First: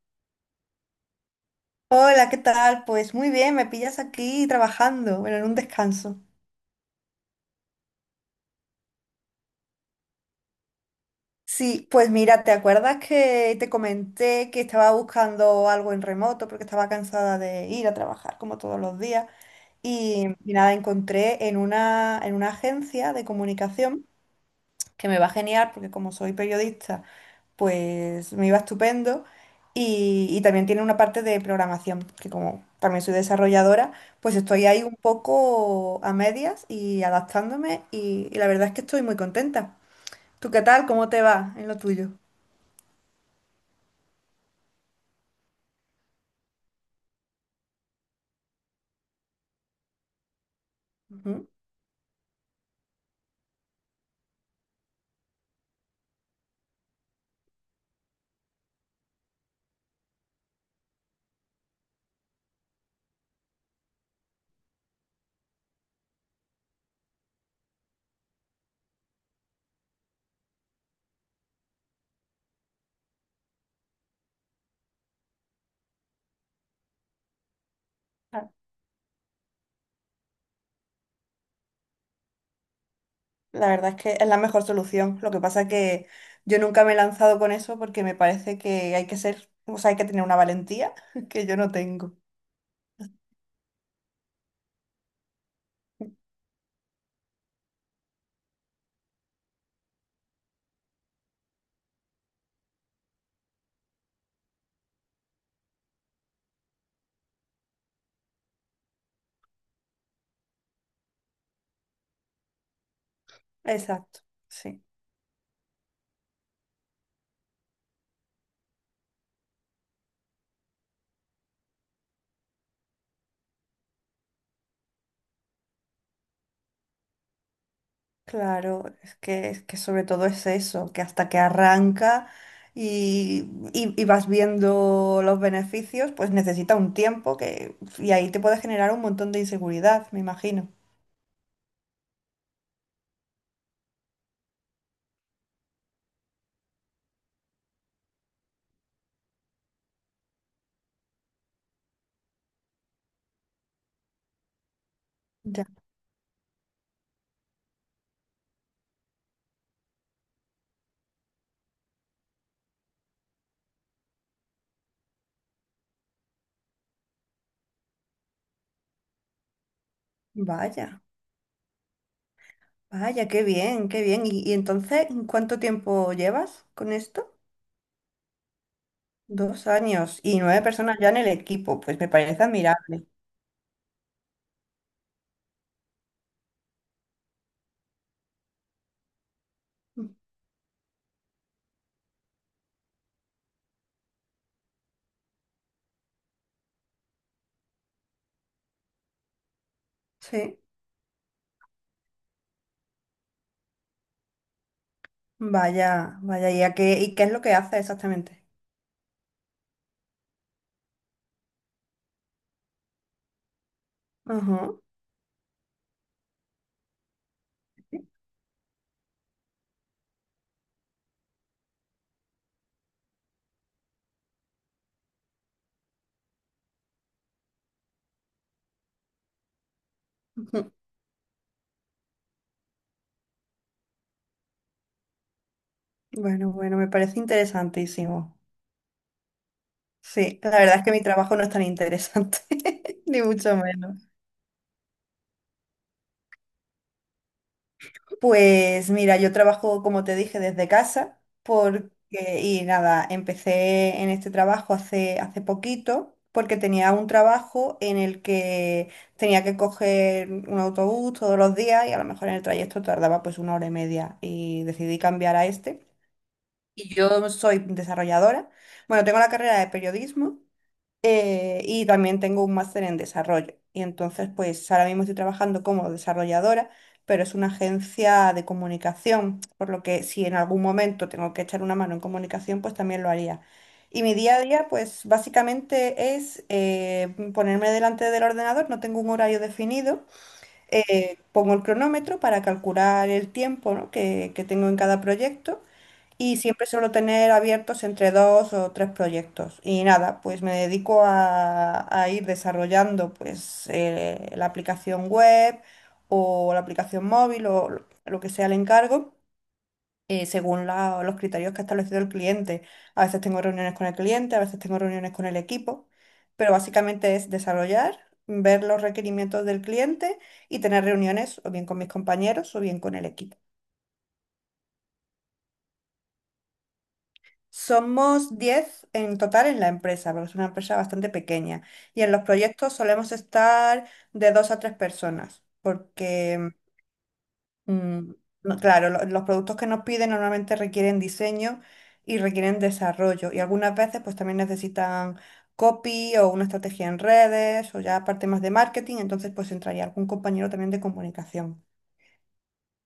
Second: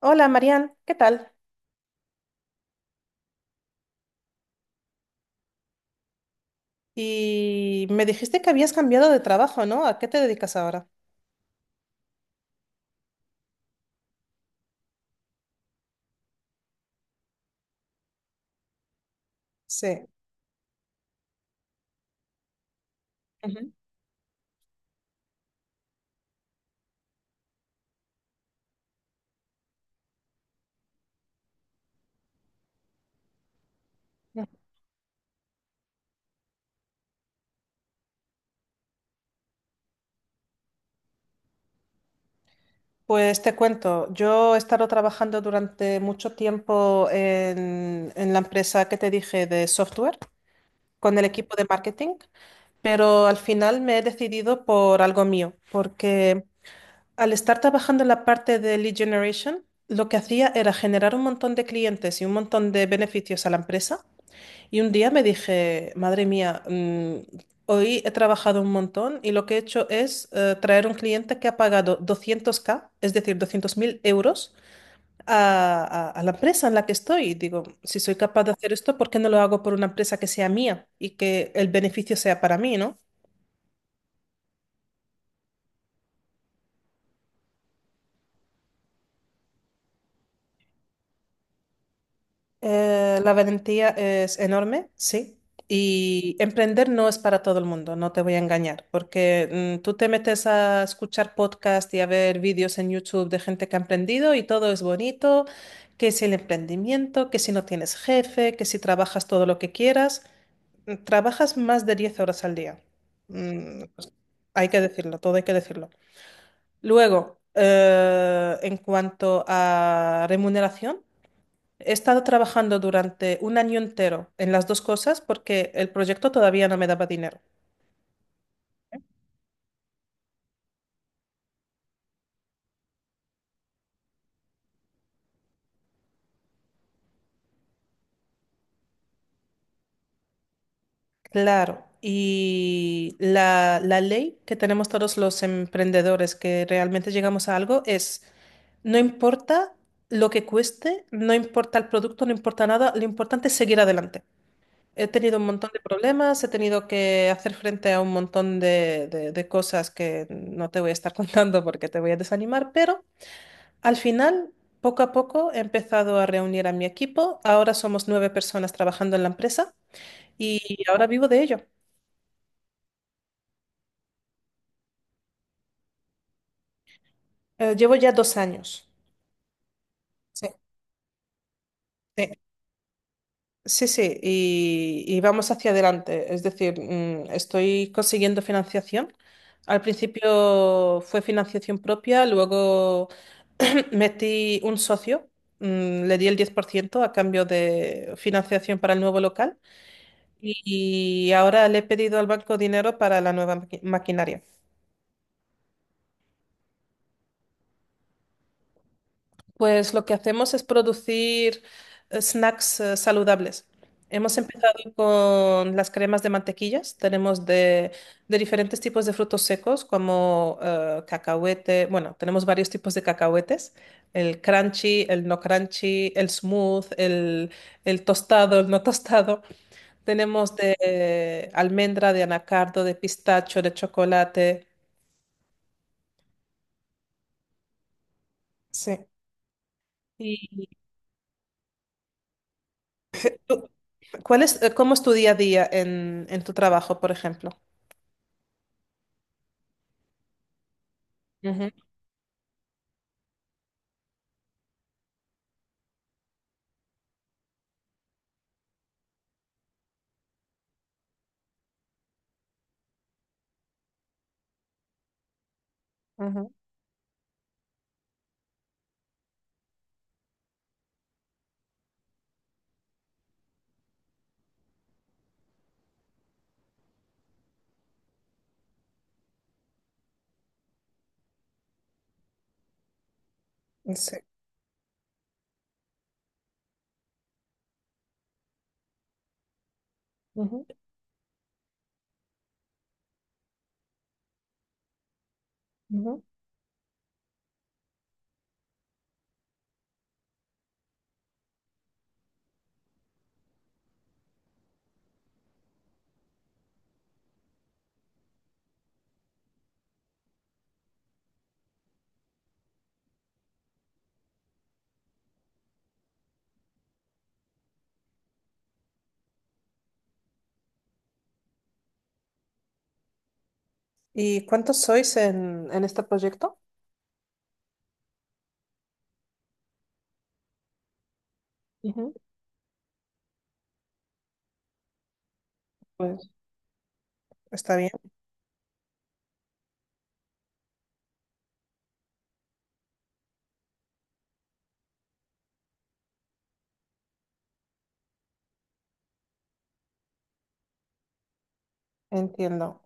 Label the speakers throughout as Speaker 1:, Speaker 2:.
Speaker 1: Hola, Marian, ¿qué tal?
Speaker 2: Hola, ¿qué tal? Pues muy bien, me pillas aquí trabajando, bueno, en un descanso.
Speaker 1: Y me dijiste que habías cambiado de trabajo, ¿no? ¿A qué te dedicas ahora?
Speaker 2: Sí, pues mira, ¿te acuerdas que te comenté que estaba buscando algo en remoto porque estaba cansada de ir a trabajar como todos los días?
Speaker 1: Sí.
Speaker 2: Y nada, encontré en una agencia de
Speaker 1: Ujú.
Speaker 2: comunicación que me va genial porque como soy periodista, pues me iba estupendo. Y también tiene una parte de programación, que como también soy desarrolladora, pues estoy ahí un poco a medias y adaptándome y la verdad es que estoy muy contenta. ¿Tú qué tal? ¿Cómo te va en lo tuyo?
Speaker 1: Pues te cuento, yo he estado trabajando durante mucho tiempo en la empresa que te dije de software, con el
Speaker 2: Ujú.
Speaker 1: equipo de marketing, pero al final me he decidido por algo mío, porque al estar trabajando en la parte de lead generation, lo que hacía era generar un montón de clientes y un montón de beneficios a la empresa. Y un día me dije, madre mía, hoy he trabajado un montón y lo que he hecho es traer un cliente que ha pagado 200k, es decir, 200.000 euros a la empresa en la que estoy. Y digo, si soy capaz de hacer esto, ¿por qué no lo hago por una empresa que sea mía y que el beneficio sea para mí, ¿no?
Speaker 2: La verdad es que es la mejor solución. Lo que pasa que yo nunca me he lanzado con eso porque me parece que hay que ser, o sea, hay que tener una valentía que yo no tengo.
Speaker 1: La valentía es enorme, sí. Y emprender no es para todo el mundo, no te voy a engañar, porque tú te metes a escuchar podcast y a ver vídeos en YouTube de gente que ha emprendido y todo es bonito, que si el emprendimiento, que si no tienes jefe, que si trabajas todo lo que quieras. Trabajas más de 10 horas al día. Pues
Speaker 2: Exacto,
Speaker 1: hay que
Speaker 2: sí.
Speaker 1: decirlo, todo hay que decirlo. Luego, en cuanto a remuneración. He estado trabajando durante un año entero en las dos cosas porque el proyecto todavía no me daba dinero.
Speaker 2: Claro, es que sobre todo es eso, que hasta que arranca y vas viendo los beneficios, pues necesita un tiempo que, y ahí te puede generar un montón de inseguridad, me imagino.
Speaker 1: Claro, y la ley que tenemos todos los emprendedores que realmente llegamos a algo es, no importa lo que cueste, no importa el producto, no importa nada, lo importante es seguir adelante. He tenido un
Speaker 2: Ya.
Speaker 1: montón de problemas, he tenido que hacer frente a un montón de, de cosas que no te voy a estar contando porque te voy a desanimar, pero... Al final, poco a poco he empezado a reunir a mi equipo. Ahora somos 9 personas trabajando en la empresa y
Speaker 2: Vaya,
Speaker 1: ahora vivo de ello.
Speaker 2: vaya, qué bien, qué bien. ¿Y entonces cuánto tiempo llevas con esto?
Speaker 1: Llevo ya 2 años.
Speaker 2: 2 años y
Speaker 1: Sí,
Speaker 2: nueve personas ya en el equipo, pues me
Speaker 1: sí,
Speaker 2: parece admirable.
Speaker 1: sí, sí, y vamos hacia adelante. Es decir, estoy consiguiendo financiación. Al principio fue financiación propia, luego metí un socio. Le di el 10% a cambio de financiación para el nuevo local.
Speaker 2: Sí,
Speaker 1: Y ahora le he pedido al banco dinero para la nueva maquinaria.
Speaker 2: vaya, vaya, ¿y qué es lo que hace exactamente?
Speaker 1: Pues lo que hacemos es producir snacks saludables. Hemos
Speaker 2: Ajá.
Speaker 1: empezado con las cremas de mantequillas. Tenemos de diferentes tipos de frutos secos como cacahuete. Bueno, tenemos varios tipos de cacahuetes. El crunchy, el no crunchy, el smooth, el tostado, el no tostado. Tenemos de almendra, de anacardo, de pistacho, de chocolate.
Speaker 2: Bueno, bueno, me parece interesantísimo.
Speaker 1: Sí.
Speaker 2: Sí, la
Speaker 1: ¿Y
Speaker 2: verdad es que mi trabajo no es tan interesante, ni mucho
Speaker 1: tú-
Speaker 2: menos.
Speaker 1: cuál es, cómo es tu día a día en tu trabajo, por ejemplo?
Speaker 2: Pues mira, yo trabajo, como te dije, desde casa,
Speaker 1: Ujú,
Speaker 2: y nada, empecé en este trabajo hace poquito, porque tenía un trabajo en el que tenía que coger un autobús todos los días y a lo mejor en el trayecto tardaba pues una hora y media y decidí cambiar a este.
Speaker 1: ujú.
Speaker 2: Y yo soy desarrolladora. Bueno, tengo la carrera de periodismo. Y también tengo un máster en desarrollo. Y entonces, pues ahora mismo estoy trabajando como desarrolladora, pero es una agencia de comunicación, por lo que si en algún momento tengo que echar una mano en comunicación, pues también lo haría. Y mi
Speaker 1: Sí.
Speaker 2: día a día, pues básicamente es ponerme delante del ordenador, no tengo un horario definido,
Speaker 1: Ujú,
Speaker 2: pongo el cronómetro para calcular el tiempo, ¿no? que tengo en cada proyecto
Speaker 1: ujú.
Speaker 2: y siempre suelo tener abiertos entre dos o tres proyectos. Y nada, pues me dedico a ir desarrollando pues la aplicación web o la aplicación móvil o lo que sea el encargo. Según los criterios que ha establecido el cliente. A veces tengo reuniones con el cliente, a veces tengo reuniones con el equipo, pero básicamente es desarrollar, ver los requerimientos del cliente y tener reuniones o bien con mis compañeros o bien con el equipo.
Speaker 1: ¿Y cuántos sois en este proyecto?
Speaker 2: Somos 10 en total en la empresa, porque es una empresa bastante pequeña. Y en
Speaker 1: Ujú.
Speaker 2: los proyectos solemos estar de dos a tres personas,
Speaker 1: Pues
Speaker 2: porque,
Speaker 1: está bien,
Speaker 2: mm, claro, los productos que nos piden normalmente requieren diseño y requieren desarrollo. Y algunas veces pues también necesitan copy o una estrategia en redes o ya parte más de marketing, entonces pues entraría algún compañero también de comunicación.
Speaker 1: entiendo.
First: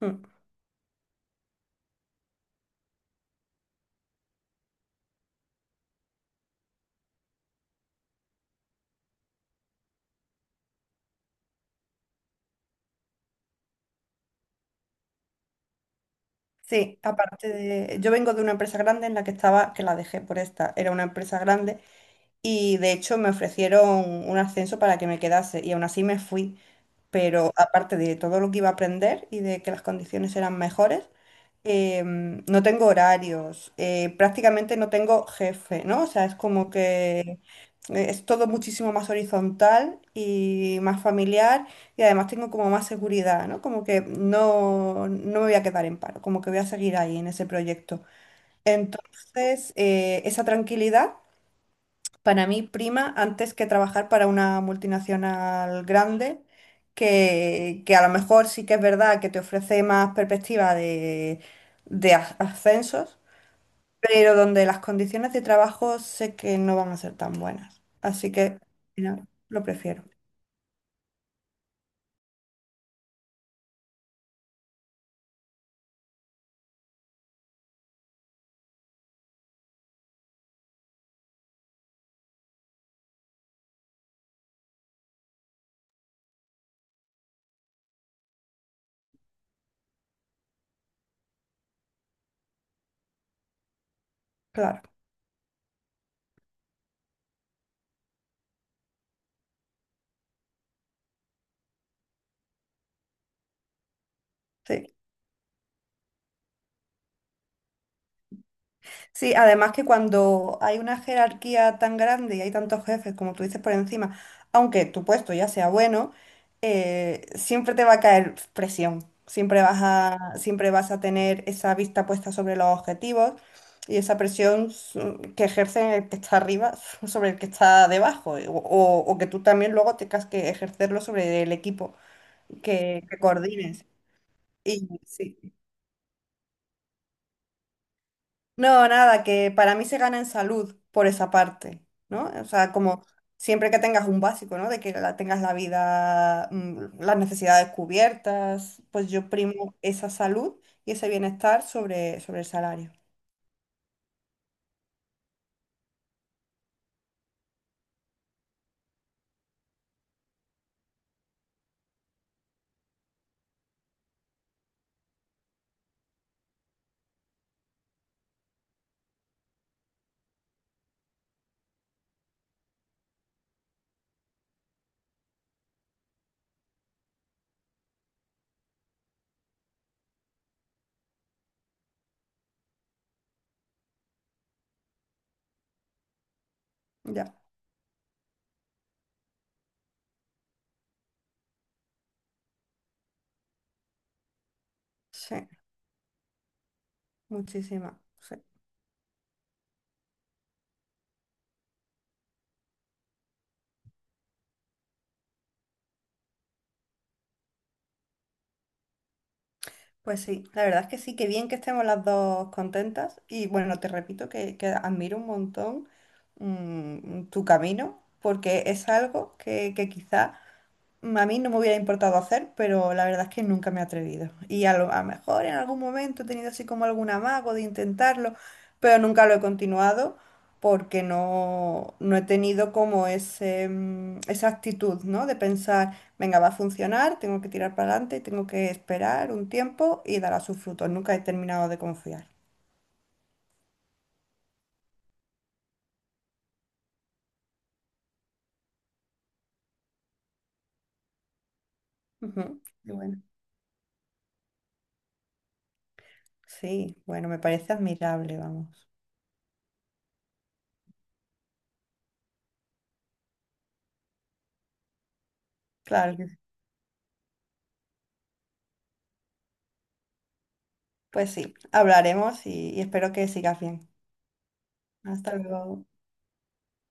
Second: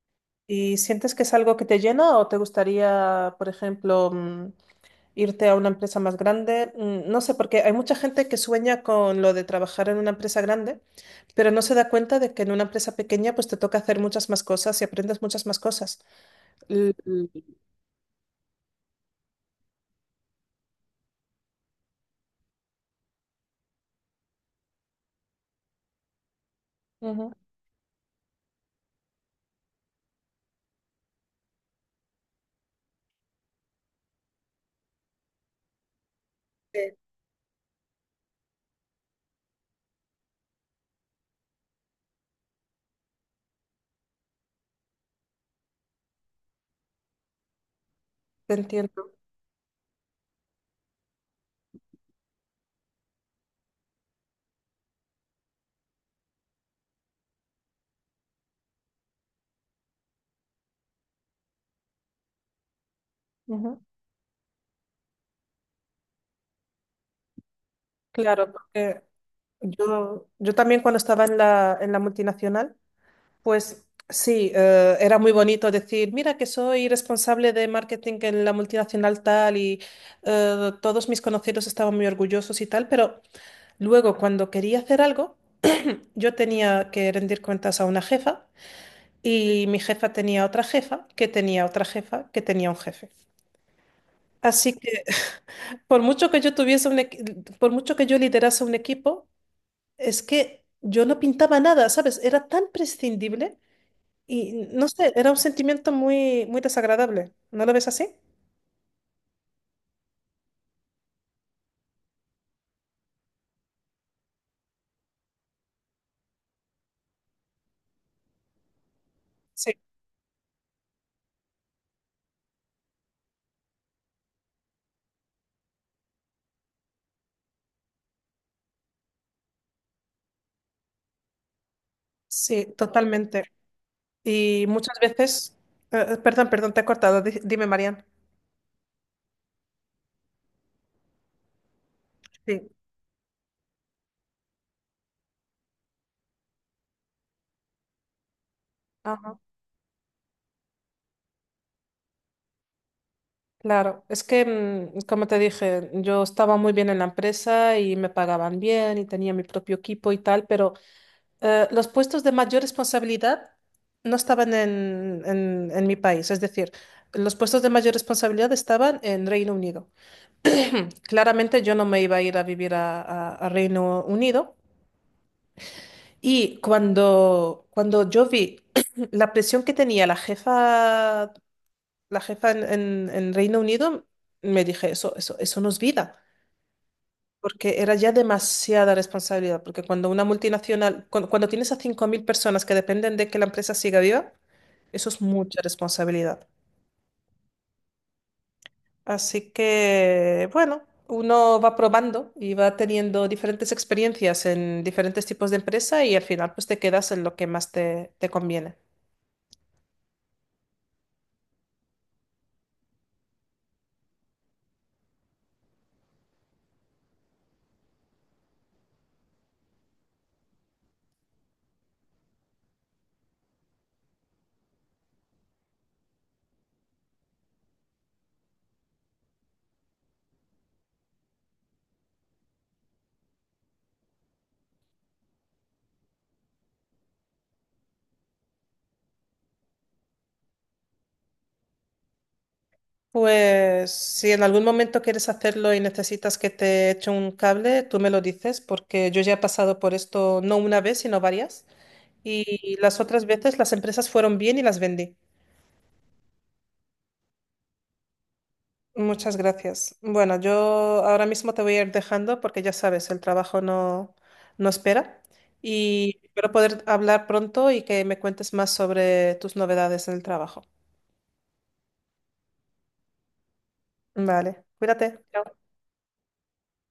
Speaker 2: Mm.
Speaker 1: ¿Y sientes que es algo que te llena o te gustaría, por ejemplo, irte a una empresa más grande? No sé, porque hay mucha gente que sueña con lo de trabajar en una empresa grande, pero no se da cuenta de que en una empresa pequeña pues te toca hacer muchas más cosas y aprendes muchas más cosas. L-
Speaker 2: Sí,
Speaker 1: l-
Speaker 2: yo vengo de una empresa grande en la que estaba, que la dejé por esta, era una empresa grande. Y de hecho me ofrecieron un ascenso para que me quedase y aún así me fui.
Speaker 1: Ujú.
Speaker 2: Pero aparte de todo lo que iba a aprender y de que las condiciones eran mejores, no tengo horarios, prácticamente no tengo jefe, ¿no? O sea, es como que es todo muchísimo más horizontal y más familiar y además tengo como más seguridad, ¿no? Como que no, no me voy a quedar en paro, como que voy a seguir ahí en ese proyecto.
Speaker 1: Te entiendo.
Speaker 2: Entonces, esa tranquilidad para mí prima antes que trabajar para una multinacional grande, que a lo mejor sí que es verdad que te ofrece más perspectiva de, de ascensos,
Speaker 1: Ujú.
Speaker 2: pero donde las condiciones de trabajo sé que no van a ser tan buenas. Así
Speaker 1: Claro,
Speaker 2: que,
Speaker 1: porque
Speaker 2: no, lo prefiero,
Speaker 1: yo también cuando estaba en la multinacional, pues sí, era muy bonito decir, mira que soy responsable de marketing en la multinacional tal y todos mis conocidos estaban muy orgullosos y tal, pero luego cuando quería hacer algo, yo tenía que rendir cuentas a una jefa y mi jefa tenía otra jefa, que tenía otra jefa, que tenía un jefe. Así
Speaker 2: claro.
Speaker 1: que por mucho que yo tuviese un por mucho que yo liderase un equipo, es que yo no pintaba nada, ¿sabes? Era tan prescindible y no
Speaker 2: Sí.
Speaker 1: sé, era un sentimiento muy, muy desagradable. ¿No lo ves así?
Speaker 2: Sí, además que cuando hay una jerarquía tan grande y hay tantos jefes, como tú dices por encima, aunque tu puesto ya sea bueno, siempre te va a caer presión. Siempre
Speaker 1: Sí,
Speaker 2: vas a, siempre vas a tener esa vista puesta sobre los objetivos y esa presión que ejerce el que está arriba sobre el que está debajo, o que tú también luego tengas que ejercerlo sobre el equipo
Speaker 1: sí,
Speaker 2: que
Speaker 1: totalmente.
Speaker 2: coordines.
Speaker 1: Y
Speaker 2: Y
Speaker 1: muchas
Speaker 2: sí.
Speaker 1: veces, perdón, perdón, te he cortado. Dime, Marian.
Speaker 2: No, nada, que para mí se gana en salud por esa parte, ¿no? O
Speaker 1: Sí.
Speaker 2: sea, como siempre que tengas un básico, ¿no? De que tengas la vida, las necesidades cubiertas, pues yo
Speaker 1: Ajá.
Speaker 2: primo esa salud y ese bienestar sobre el salario.
Speaker 1: Claro, es que, como te dije, yo estaba muy bien en la empresa y me pagaban bien y tenía mi propio equipo y tal, pero los puestos de mayor responsabilidad no estaban en, en mi país, es decir, los puestos de mayor responsabilidad estaban en Reino Unido. Claramente yo no me iba a ir a vivir a, a Reino Unido y cuando yo vi la presión que tenía la jefa en, en Reino Unido, me dije, eso no es vida.
Speaker 2: Ya,
Speaker 1: Porque era ya demasiada responsabilidad, porque cuando una multinacional, cuando tienes a 5.000 personas que dependen de que la empresa siga viva, eso es
Speaker 2: sí,
Speaker 1: mucha responsabilidad.
Speaker 2: muchísima. Sí.
Speaker 1: Así que, bueno, uno va probando y va teniendo diferentes experiencias en diferentes tipos de empresa y al final pues te quedas en lo que más te, te conviene.
Speaker 2: Pues sí, la verdad es que sí, que bien que estemos las dos contentas y bueno, te repito que admiro un montón tu camino porque es algo que quizá a mí no me hubiera importado hacer, pero la verdad es que nunca me he atrevido. Y a lo mejor en algún momento he tenido así como algún amago de intentarlo, pero nunca lo he continuado porque no, no he tenido como esa actitud, ¿no? De pensar, venga, va a funcionar, tengo que tirar para adelante, tengo que esperar un tiempo y dará sus frutos. Nunca he terminado de confiar.
Speaker 1: Pues si en algún momento quieres hacerlo y necesitas que te eche un cable, tú me lo dices porque yo ya he pasado por esto no una vez, sino varias.
Speaker 2: Ujú.
Speaker 1: Y
Speaker 2: Qué
Speaker 1: las
Speaker 2: bueno.
Speaker 1: otras veces las empresas fueron bien y las vendí.
Speaker 2: Sí, bueno, me parece admirable, vamos.
Speaker 1: Muchas gracias. Bueno, yo ahora mismo te voy a ir dejando porque ya sabes, el trabajo no, no espera
Speaker 2: Claro
Speaker 1: y
Speaker 2: que sí.
Speaker 1: espero poder hablar pronto y que me cuentes más sobre tus novedades en el trabajo.
Speaker 2: Pues sí, hablaremos y espero que sigas bien.
Speaker 1: Vale, cuídate.
Speaker 2: Hasta luego.